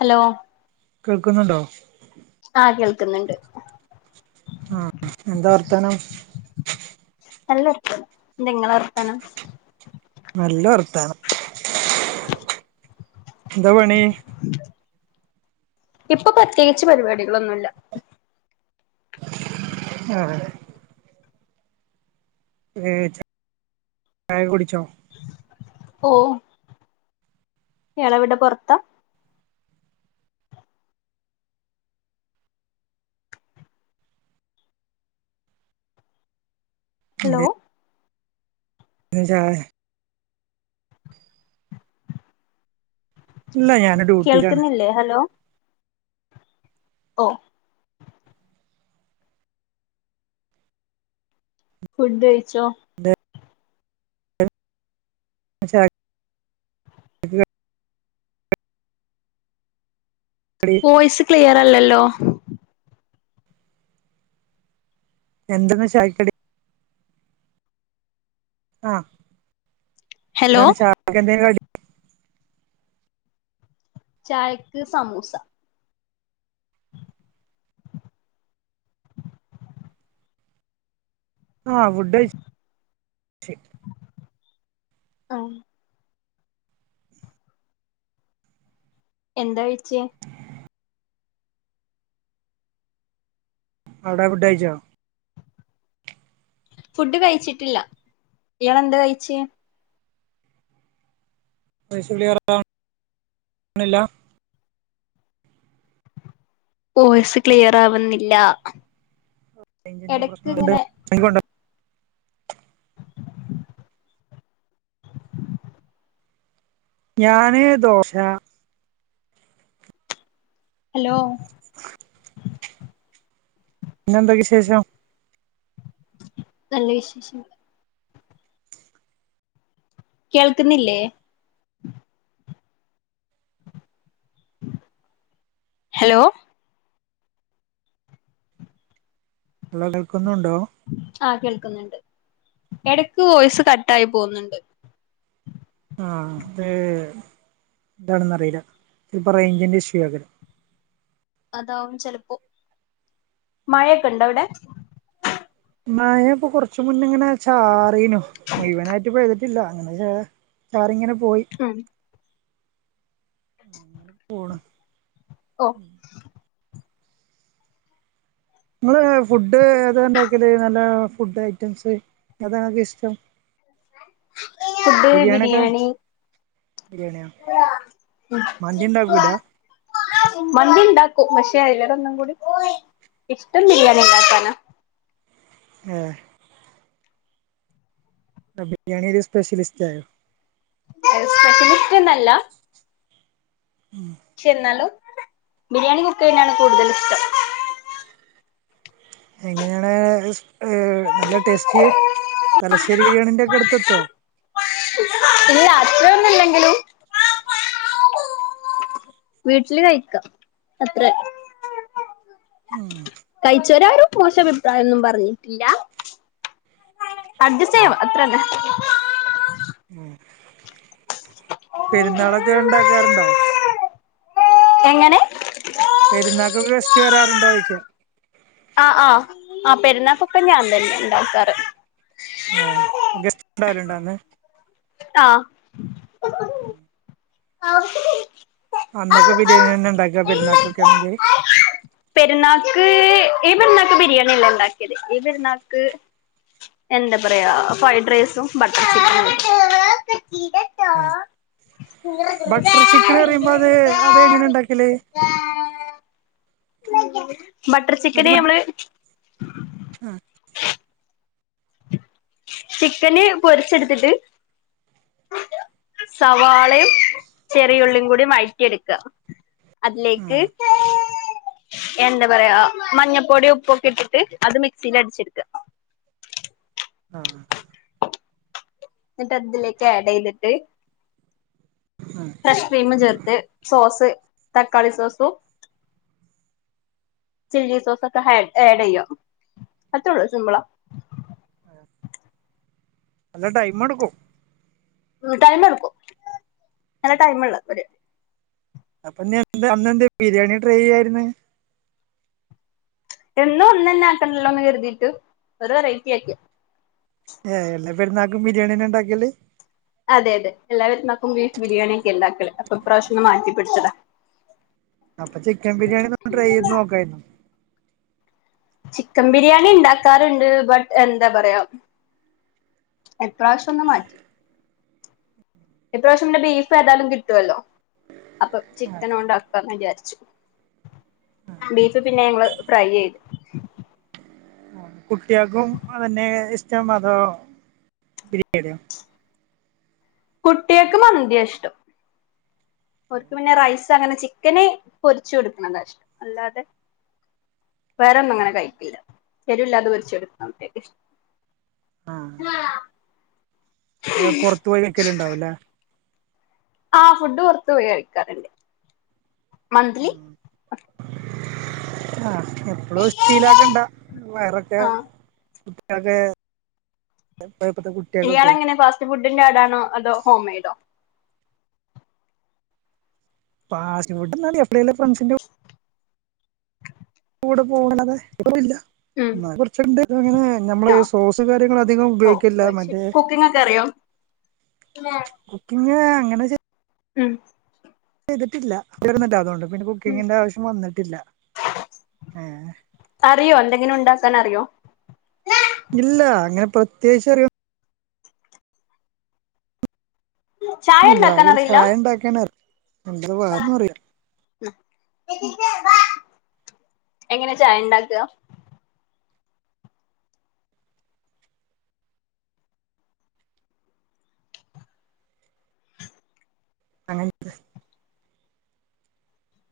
Hello കേൾക്ക്ണ്ണ്ടോ ആഹ കേൾക്ക് ന്ന്ണ്ട് ആഹ് എന്താ വർത്തനം? നല്ലർത്തം എന്തങ്ങളെ വർത്താനം നല്ല വർത്താനം എന്താ പണി ഇപ്പൊ പ്രത്യേകിച്ച് പരിപാടികളൊന്നുല്ല അ ഏർ ചായ കുടിച്ചോ ഓ ഇയാളെവിടെ പൊറത്താ ഹലോ എന്തേനു ചായ ഇല്ല ഞാന് ഡ്യൂട്ടിലാണ് കേൾക്കുന്നില്ലേ ഹലോ ഓ ഫുഡ് കഴിച്ചോ ചായ ക്ക് കടി വോയിസ് ക്ലിയർ അല്ലല്ലോ എന്തെന്ന ചായക്കടി ആ ഹലോ എന്താണ് ചായക്ക് എന്തേ കടി ചായക്ക് സമൂസ ആഹ് ഫുഡയ് ച്ച് ആ എന്താ കഴിച്ചേ അവിടെ ഫുഡ് കഴിച്ചോ? ഫുഡ് കഴിച്ചിട്ടില്ല ഇയാള് എന്ത് കഴിച്ച്? പെഷ്യല് [unintelligible] ഒന്നൂല്ലാ വോയിസ് ക്ലിയർ ആവുന്നില്ല റേഞ്ചിന്റെ എടക്ക് പ്രശ്നണ്ട് ഇങ്ങനെ [unintelligible] ഞാന് ദോശാ ഹലോ പിന്നെ എന്താ വിശേഷം നല്ല വിശേഷങ്ങള് കേൾക്കുന്നില്ലേ? ഹലോ ഹലോ കേൾക്കുന്നുണ്ടോ? ആഹ് കേൾക്കുന്നുണ്ട് എടക്ക് വോയിസ് കട്ടായി പോവുന്നുണ്ട് ആ അത് എന്താണെന്നറീല ചെലപ്പോ റേഞ്ചി്റെ ഇഷ്യൂയാക്കാരം. അതാവും ചെലപ്പോ, മഴയൊക്കെ ഉണ്ടോ അവിടെ മഴയിപ്പം കൊറച്ച് മുന്നെങ്ങണ ചാ റീനു മുയ്വനായിട്ട് പെയ്ത് ട്ടില്ല അങ്ങനെ ചെ ചാറിങ്ങനെ പോയി ആൺ പോണ് ഓ നിങ്ങള് ഫുഡ് ഏതാണ്ടാക്കല് നല്ല ഫുഡ് ഐറ്റംസ് ഏതങ്ങക്ക് ഇഷ്ടം ഫുഡ് ബിരിയാണിയൊക്കെ ബിരിയാണി ബിരിയാണിയോ മന്തി ഇണ്ടാക്കൂല മന്ദിണ്ടാ ക്കും പക്ഷെ അലേര ഒന്നുംടി ഇഷ്ടം ബിരിയാണി ഇണ്ടാക്കാനാ എ ആ ബിരിയാണിയൊര് സ്പെഷ്യലിസ്റ്റ് ആയോ സ്പെഷ്യലിസ്റ്റ് ചെന്നാലോ ബിരിയാണി മുട്ടയുമാണ് കൂടുതല് ഇഷ്ടം എങ്ങനെയാണ് ഏർ നല്ല ടേസ്റ്റി തലശ്ശേരി ബിരിയാണിന്റെ ഒക്കെ അടുത്തെത്തോ? ഇനി അത്രൊന്നുംല്ലെങ്കിലും വീട്ടില് കഴിക്കാം അത്ര ഉം കഴിച്ചരാരും പോശ അഭിപ്രായൊന്നും പറഞ്ഞിട്ടില്ല അട്ജെസ്റ്റ് ചെയ്യാ അത്രന്നെ ഉം പെരുന്നാളൊക്കെ ഉണ്ടാക്കാറുണ്ടോ എങ്ങനെ പെരുന്നാക്കെ ഗസ്റ്റ് വരാറുണ്ടോ ചോയ്ക്ക ആ ആ ആ പെരുന്നാാക്കൊക്കെ ഞാൻ തന്നെ ഇണ്ടാക്കാറ് ന്ന് ആ ആവശ്യം വരും അന്നൊക്കെ ബിരിയാണി തന്നെയാ ഉണ്ടാക്കുക പെരുന്നാക്കൾക്കൊണെങ്കിൽ പെരുന്നാക്ക് ഈ പെരുന്നാക്ക് ബിരിയാണി അല്ല ഉണ്ടാക്കിയത് ഈ പെരുന്നാക്ക് എന്താ പറയാ ഫ്രൈഡ് റൈസും ബട്ടർ ചിക്കനും ഉം അത് എങ്ങനെ ഉണ്ടാക്കല് [unintelligible] ഉ [unintelligible] ബട്ടർ അത് ചിക്കന് മ നമ്മള് ആ ചിക്കന് പൊരച്ചെടുത്തിട്ട് സവാളയും ചെറി ഉള്ളികൂടി വഴറ്റിയെടുക്കുക അതിലേക്ക് ആ എന്താ പറയാ മഞ്ഞപ്പൊടി ഉപ്പൊക്കെ ഇട്ടിട്ട് അത് മിക്സിൽ അടിച്ചെടുക്ക ആഹ് എന്നിട്ട് അതിലേക്ക് ആഡ് ചെയ്തിട്ട് ആ ഫ്രഷ് ക്രീം ചേർത്ത് സോസ് തക്കാളി സോസും ചില്ലി സോസും ഒക്കെ ആഡ് ചെയ്യുക അത്രേള്ളൂ സിമ്പിളാ നല്ല ടൈമ എടുക്കും ടൈമ എടുക്കും നല്ല ടൈമ ഉള്ളത അപ്പൊ ഇനി എന്താ അന്ന് എന്ത് ബിരിയാണി ട്രൈ ചെയ്യായിരുന്നെ എന്നും ഒന്ന് തന്നെ ആക്കണല്ലോന്ന് കരുതിയിട്ട് ഒരു വെറൈറ്റി ആക്കി ഏ എല്ലാ പെരുന്നാക്കും ബിരിയാണീ തന്നെ ഉണ്ടാക്കിയല് അതെ അതെ എല്ലാവും- ബീഫ് ബിരിയാണി ഒക്കെ ഉണ്ടാക്കല് ഇപ്രാവശ്യങ്ങ മാറ്റിപിടിച്ചടാ അപ്പൊ ചിക്കൻ ബിരിയാണിന്ന് ട്രൈ ചെയ്ത് നോക്കായിരുന്നു ചിക്കൻ ബിരിയാണി ഉണ്ടാക്കാറുണ്ട് ബട്ട് എന്താ പറയാ എപ്രാവശ്യം ഒന്ന് മാറ്റി എത്രാവശ്യം ഇന്റെ ബീഫ് ഏതായാലും കിട്ടുവല്ലോ അപ്പൊ ചിക്കന ഉണ്ടാക്കാന് വിചാരിച്ചു ബീഫ് പിന്നെ ഞങ്ങള് ഫ്രൈ ചെയ് കുട്ടികൾക്കും അതന്നെ ഇഷ്ടം അതോ ബിരിയാണിയോ കുട്ടികൾക്കും മന്ത യാ ഇഷ്ടം ഓർക്ക് പിന്നെ റൈസ് പ അങ്ങനെ ചിക്കന പൊരിച്ചു കൊടുക്കണതാ ഇഷ്ടം അല്ലാതെ വേറെൊന്നും അങ്ങനെ കഴിക്കില്ല എരിവില്ലാത പൊരിച്ചു കൊടുക്കണേക്ക് ഇഷ്ട ആ പുറത്തു പോയി നിക്കലും ഉണ്ടാവുംല്ലേ ആഹ ഫുഡ് പൊറത്ത്പോയി കഴിക്കാറുണ്ട് മന്ത്ലി ആഹ് എപ്പളു സ്റ്റീലാക്കണ്ട വയറൊക്കെ ആ അത് [unintelligible] കുട്ടിയക്കൊക്കെ റ്റ് ഫുഡിന്റെ ആദാണോ അതോ ഹോം മെയ്ഡോ പാസ്റ്റ് ഫുടൊന്ന് [unintelligible] എപ്പളെലും ഫ്രണ്ട്സിന്റൊപ് കൂട് പോകണത് ഉം [unintelligible] ഞമ്മള് ആ സോസ് കാര്യങ്ങള് അധികം ഓ ഉപയോഗിക്കില്ല ശരി മറ്റേ കുക്കിംഗ് ഒക്കെ അറിയോ [unintelligible] അങ്ങനെ ചോ ഉം [unintelligible] ഇല്ല തീർന്നെല്ല അതുകൊണ്ട് പിന്നെ ഉം കുക്കിങ്ങിന്റെ ആവശ്യം വന്നട്ടില്ല ഏ ങ്കിലും ഉണ്ടാക്കാനറിയോ ഇല്ല അങ്ങനെ പ്രത്യേകിച്ച് അറിയോ ചായ ഒന്നുല്ല ഉണ്ടാക്കാൻ ആകെ ഒര് അറിയില്ല ചായ എണ്ടാക്കാൻ അറി [unintelligible] വേറൊന്നും അറിയില്ല എങ്ങനെ ചായ എണ്ടാക്ക [unintelligible]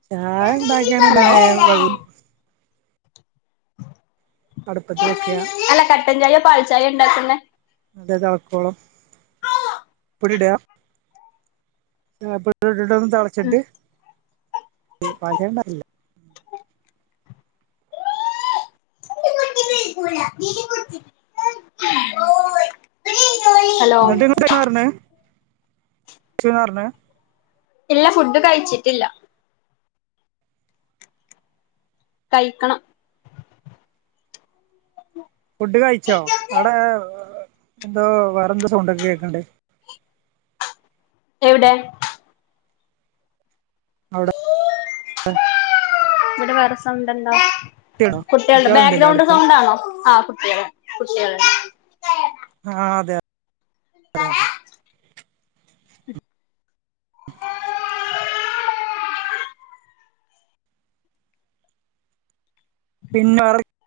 ചായ ഇണ്ടാക്കിയാന ഇണ്ടണേ ഹലോ [unintelligible] [unintelligible] തടപ്പത്തി വെക്കാ അല്ല കട്ടൻ ചായോ പാൽചായൊ എണ്ടാക്കുന്നേ അതേ ചള്ക്കോളം ഇവിടിട ആപ്പ [unintelligible] ഉം തെളച്ചിട്ട് [unintelligible] ട്ട ബ കുട്ട [unintelligible] [unintelligible] [unintelligible] ഇല്ല ഫുഡ് കഴിച്ചിട്ടില്ല കഴിക്കണം ഫുഡ് കഴിച്ചോ അവിടെ എന്തോ വേറെ എന്താ സൗണ്ടൊക്കെ കേക്കൺണ്ട് എവിടെ അവിടെ [unintelligible] ഇവിടെ വേറസൗണ്ടെണ്ടോ കുട്ടികളോ കുട്ടികളുടെ കുട്ടികളുണ്ടല്ലോ ബാക്ക്ഗ്രൗണ്ട് അടുത്ത് സൗണ്ടാണോ ആ കുട്ടികൾ കുട്ടികളെ ആഹ് അതെ അത അതതെ [unintelligible] പിന്നെ [unintelligible]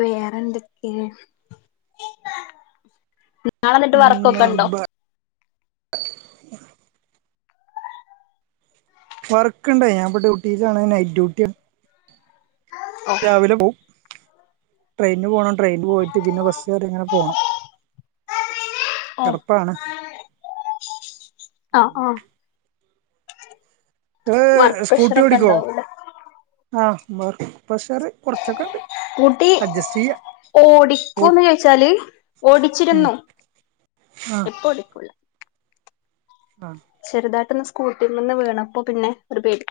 വേറെന്തൊക്കെ ഞാൻ എന്നിട്ട് വർക്കൊക്കെ ഉണ്ടോ അ [unintelligible] വർക്ക്ണ്ട് ഞാൻ ഇപ്പ ഡ്യൂട്ടിയിലാണ് നൈറ്റ് ഡ്യൂട്ടി ഓ രാവിലെ പോവും. ട്രെയിനിന് പോണം ട്രെയിനി പോയിട്ട് പിന്നെ ബസ്സുകർ ഇങ്ങനെ പോണം. ഓ ചെറുപ്പാണ്. ആ ആഹ്. ഏ വർക്ക് സ്കൂട്ടി പ്രഷറൊക്കെ ഓടിക്കോ ഉണ്ടാവൂലേ ആ വർക്ക് പ്രഷർ കുറച്ചൊക്കെ ഉണ്ട്. ഊട്ടി അഡ്ജസ്റ്റ് ചെയ്യാ ഓടിക്കൂന്ന് ചോദിച്ചാല് ഉം ഓടിച്ചിരുന്നു ആഹ് ഇപ്പ ഓടിക്കുള്ള. ആഹ്. പട്ടന്ന് സ്കൂട്ടിയിൽ നിന്ന് വീണപ്പോ പിന്നെ ഒരു പേടി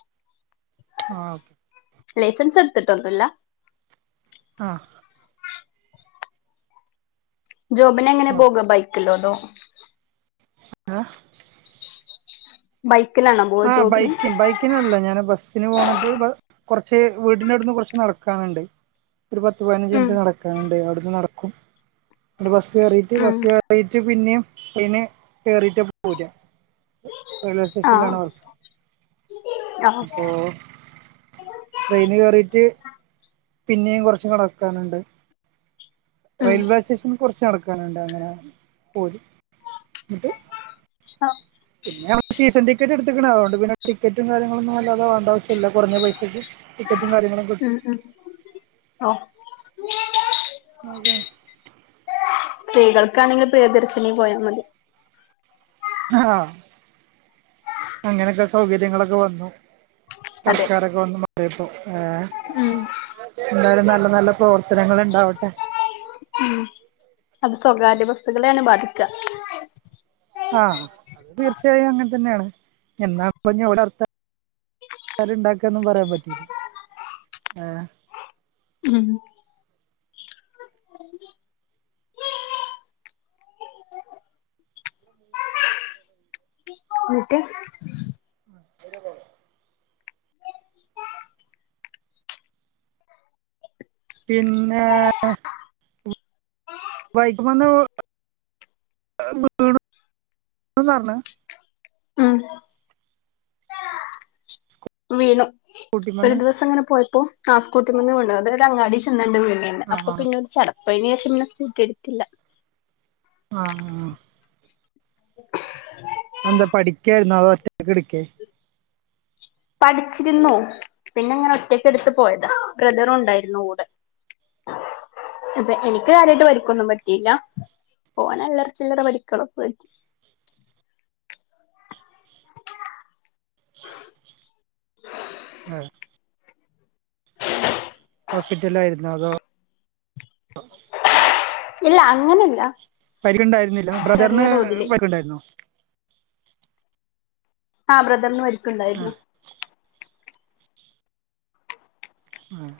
ആ ഓക്കെ. ലൈസൻസ് എടുത്തിട്ടൊന്നുല്ല. ആഹ്. ജോബിനെ എങ്ങനെ പോക ബൈക്കിലോ അതോ ആഹ്. ബൈ ആഹ് ബൈക്ക ബൈക്കിനല്ല ഞാന് ബസ്സിന് പോന്നിട്ട് കുറച്ച് വീടിന്റെ അടുന്ന് കുറച്ച് നടക്കാനുണ്ട്. ഒരു പത്ത് പതിനഞ്ച് ഉം മിനിറ്റ് നടക്കാനുണ്ട്. നടക്കും ബസ്സ് ഉം ബസ് കറിട്ട് പിന്നേ അയിന് കേറീട്ട് പോ ആഹ് റെയിൽവേറ്റേഷനിലാണ് അവർ. ആഹ്. ട്രെയിന് കേയറീട്ട് പിന്നെയും കുറച്ചും കടക്കാനുണ്ട്. ഉം റെയിൽവേ സ്റ്റേഷൻ കുറച്ച് നടക്കാനുണ്ട് അങ്ങനെ പോലും എന്നിട്ട്. ആഹ് പിന്നെ നമ്മ സീസൺ ടിക്കറ്റ് എടുത്ത്ക്കണ് അതുകൊണ്ട് പിന്നെ ടിക്കറ്റ് കാര്യങ്ങളൊന്നും അല്ലാതെ വേണ്ട ആവശ്യമില്ലല്ല കുറഞ്ഞ പൈസയ്ക്ക് ടിക്കറ്റ്. ഉം ഉം ഓ എന്താ സ്ത്രീകൾക്കാണെങ്കിൽ പ്രിയദർശിനി പോയാൽ മതി ആ അങ്ങനെയൊക്കെ സൗകര്യങ്ങളൊക്കെ വന്നു അതെ സർക്കാരൊക്കെ വന്ന് മാറപ്പോ ഏ ഉം എന്തായുന്ന നല്ല നല്ല പ്രവർത്തനങ്ങ ഉണ്ടാവട്ടെ. ഉം അത് സ്വകാര്യ വസ്തുക്കളെയാണ് ബാധിക്കാ. ആഹ തീർച്ചയായും അങ്ങനെ തന്നെയാണ് എന്നാ പറഞ്ഞവിടെ അർഥ ഉണ്ടാക്കൊന്നും പറയാൻ പറ്റില്ല ആ ഉം [inaudible] പിന്നെ? വൈക്ക വന്ന വീണന്ന് പറഞ്ഞ ഉം വീണു. ഒരു സ്കൂട്ടിമ്മന്ന് ദിവസം ങ്ങനെ പോയപ്പോ.. ആ സ്കൂട്ടി മെന്ന് വീണത്. അങ്ങാടി ചെന്നിണ്ട് വീന്ന് ആഹ് അപ്പൊ ആഹ് പിന്നെ ചട അപ്പൊ അയ്ന് ശേഷം പിന്നെ സ്കൂട്ടി എടുത്തില്ല. ആഹ് ആ [unintelligible] അന്ത പഠിക്കായിരുന്നോ അതോ ഒറ്റക്ക് എടുക്കേ പഠിച്ചിരുന്നു. പിന്നെ ഇങ്ങനെ ഒറ്റക്ക് എടുത്ത് പോയതാ ബ്രദറുണ്ടായിരുന്നു കൂടെ. അപ്പൊ എനിക്ക് കാര്യമായിട്ട് പരിക്കൊന്നും പറ്റ പറ്റില്ല ഓനല്ലറ ചില്ലറ പരിക്കാളൊക്ക പറ്റി. ആഹ് [inaudible] ഹോസ്പിറ്റലായിരുന്നോ അതോ? ഇല്ല അങ്ങനെല്ല പരിക്കണ്ടായിരുന്നില്ല ബ്രദർന് പരിക്ക്ണ്ടായിരുന്നോ? ആഹ് ബ്രദർന്ന് പരി ക്ക്ണ്ടായിരുന്നു ആഹ് ആഹ്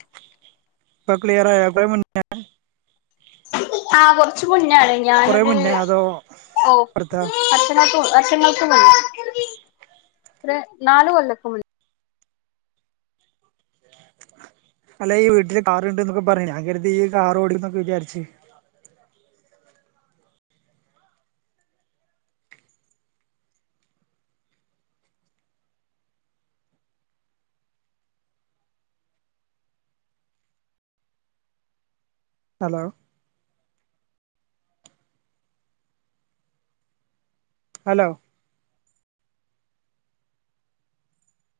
പ്പക്ലിയർ ആയോ കൊറേ മുന്നേ ആഹ് കൊർച്ച് മു ന്നെണ് കൊറേ ഞാനൊര് അതോ ഓഹ് ഇപ്പടുത്താ വർഷങ്ങൾക്ക് മു വർഷങ്ങൾക്ക് മുന്നെ ഒരു നാല് കൊല്ലൊക്കെ മുന്നേ അല്ല യ്യ് വീട്ടില് കാറുണ്ട്ന്നൊക്കെ പറഞ്ഞീനു ഞാൻ കര്തി യ്യ് കാർ ഓടിക്കുംന്നൊക്കെ വിചാര്ച്ച് ഹലോ ഹലോ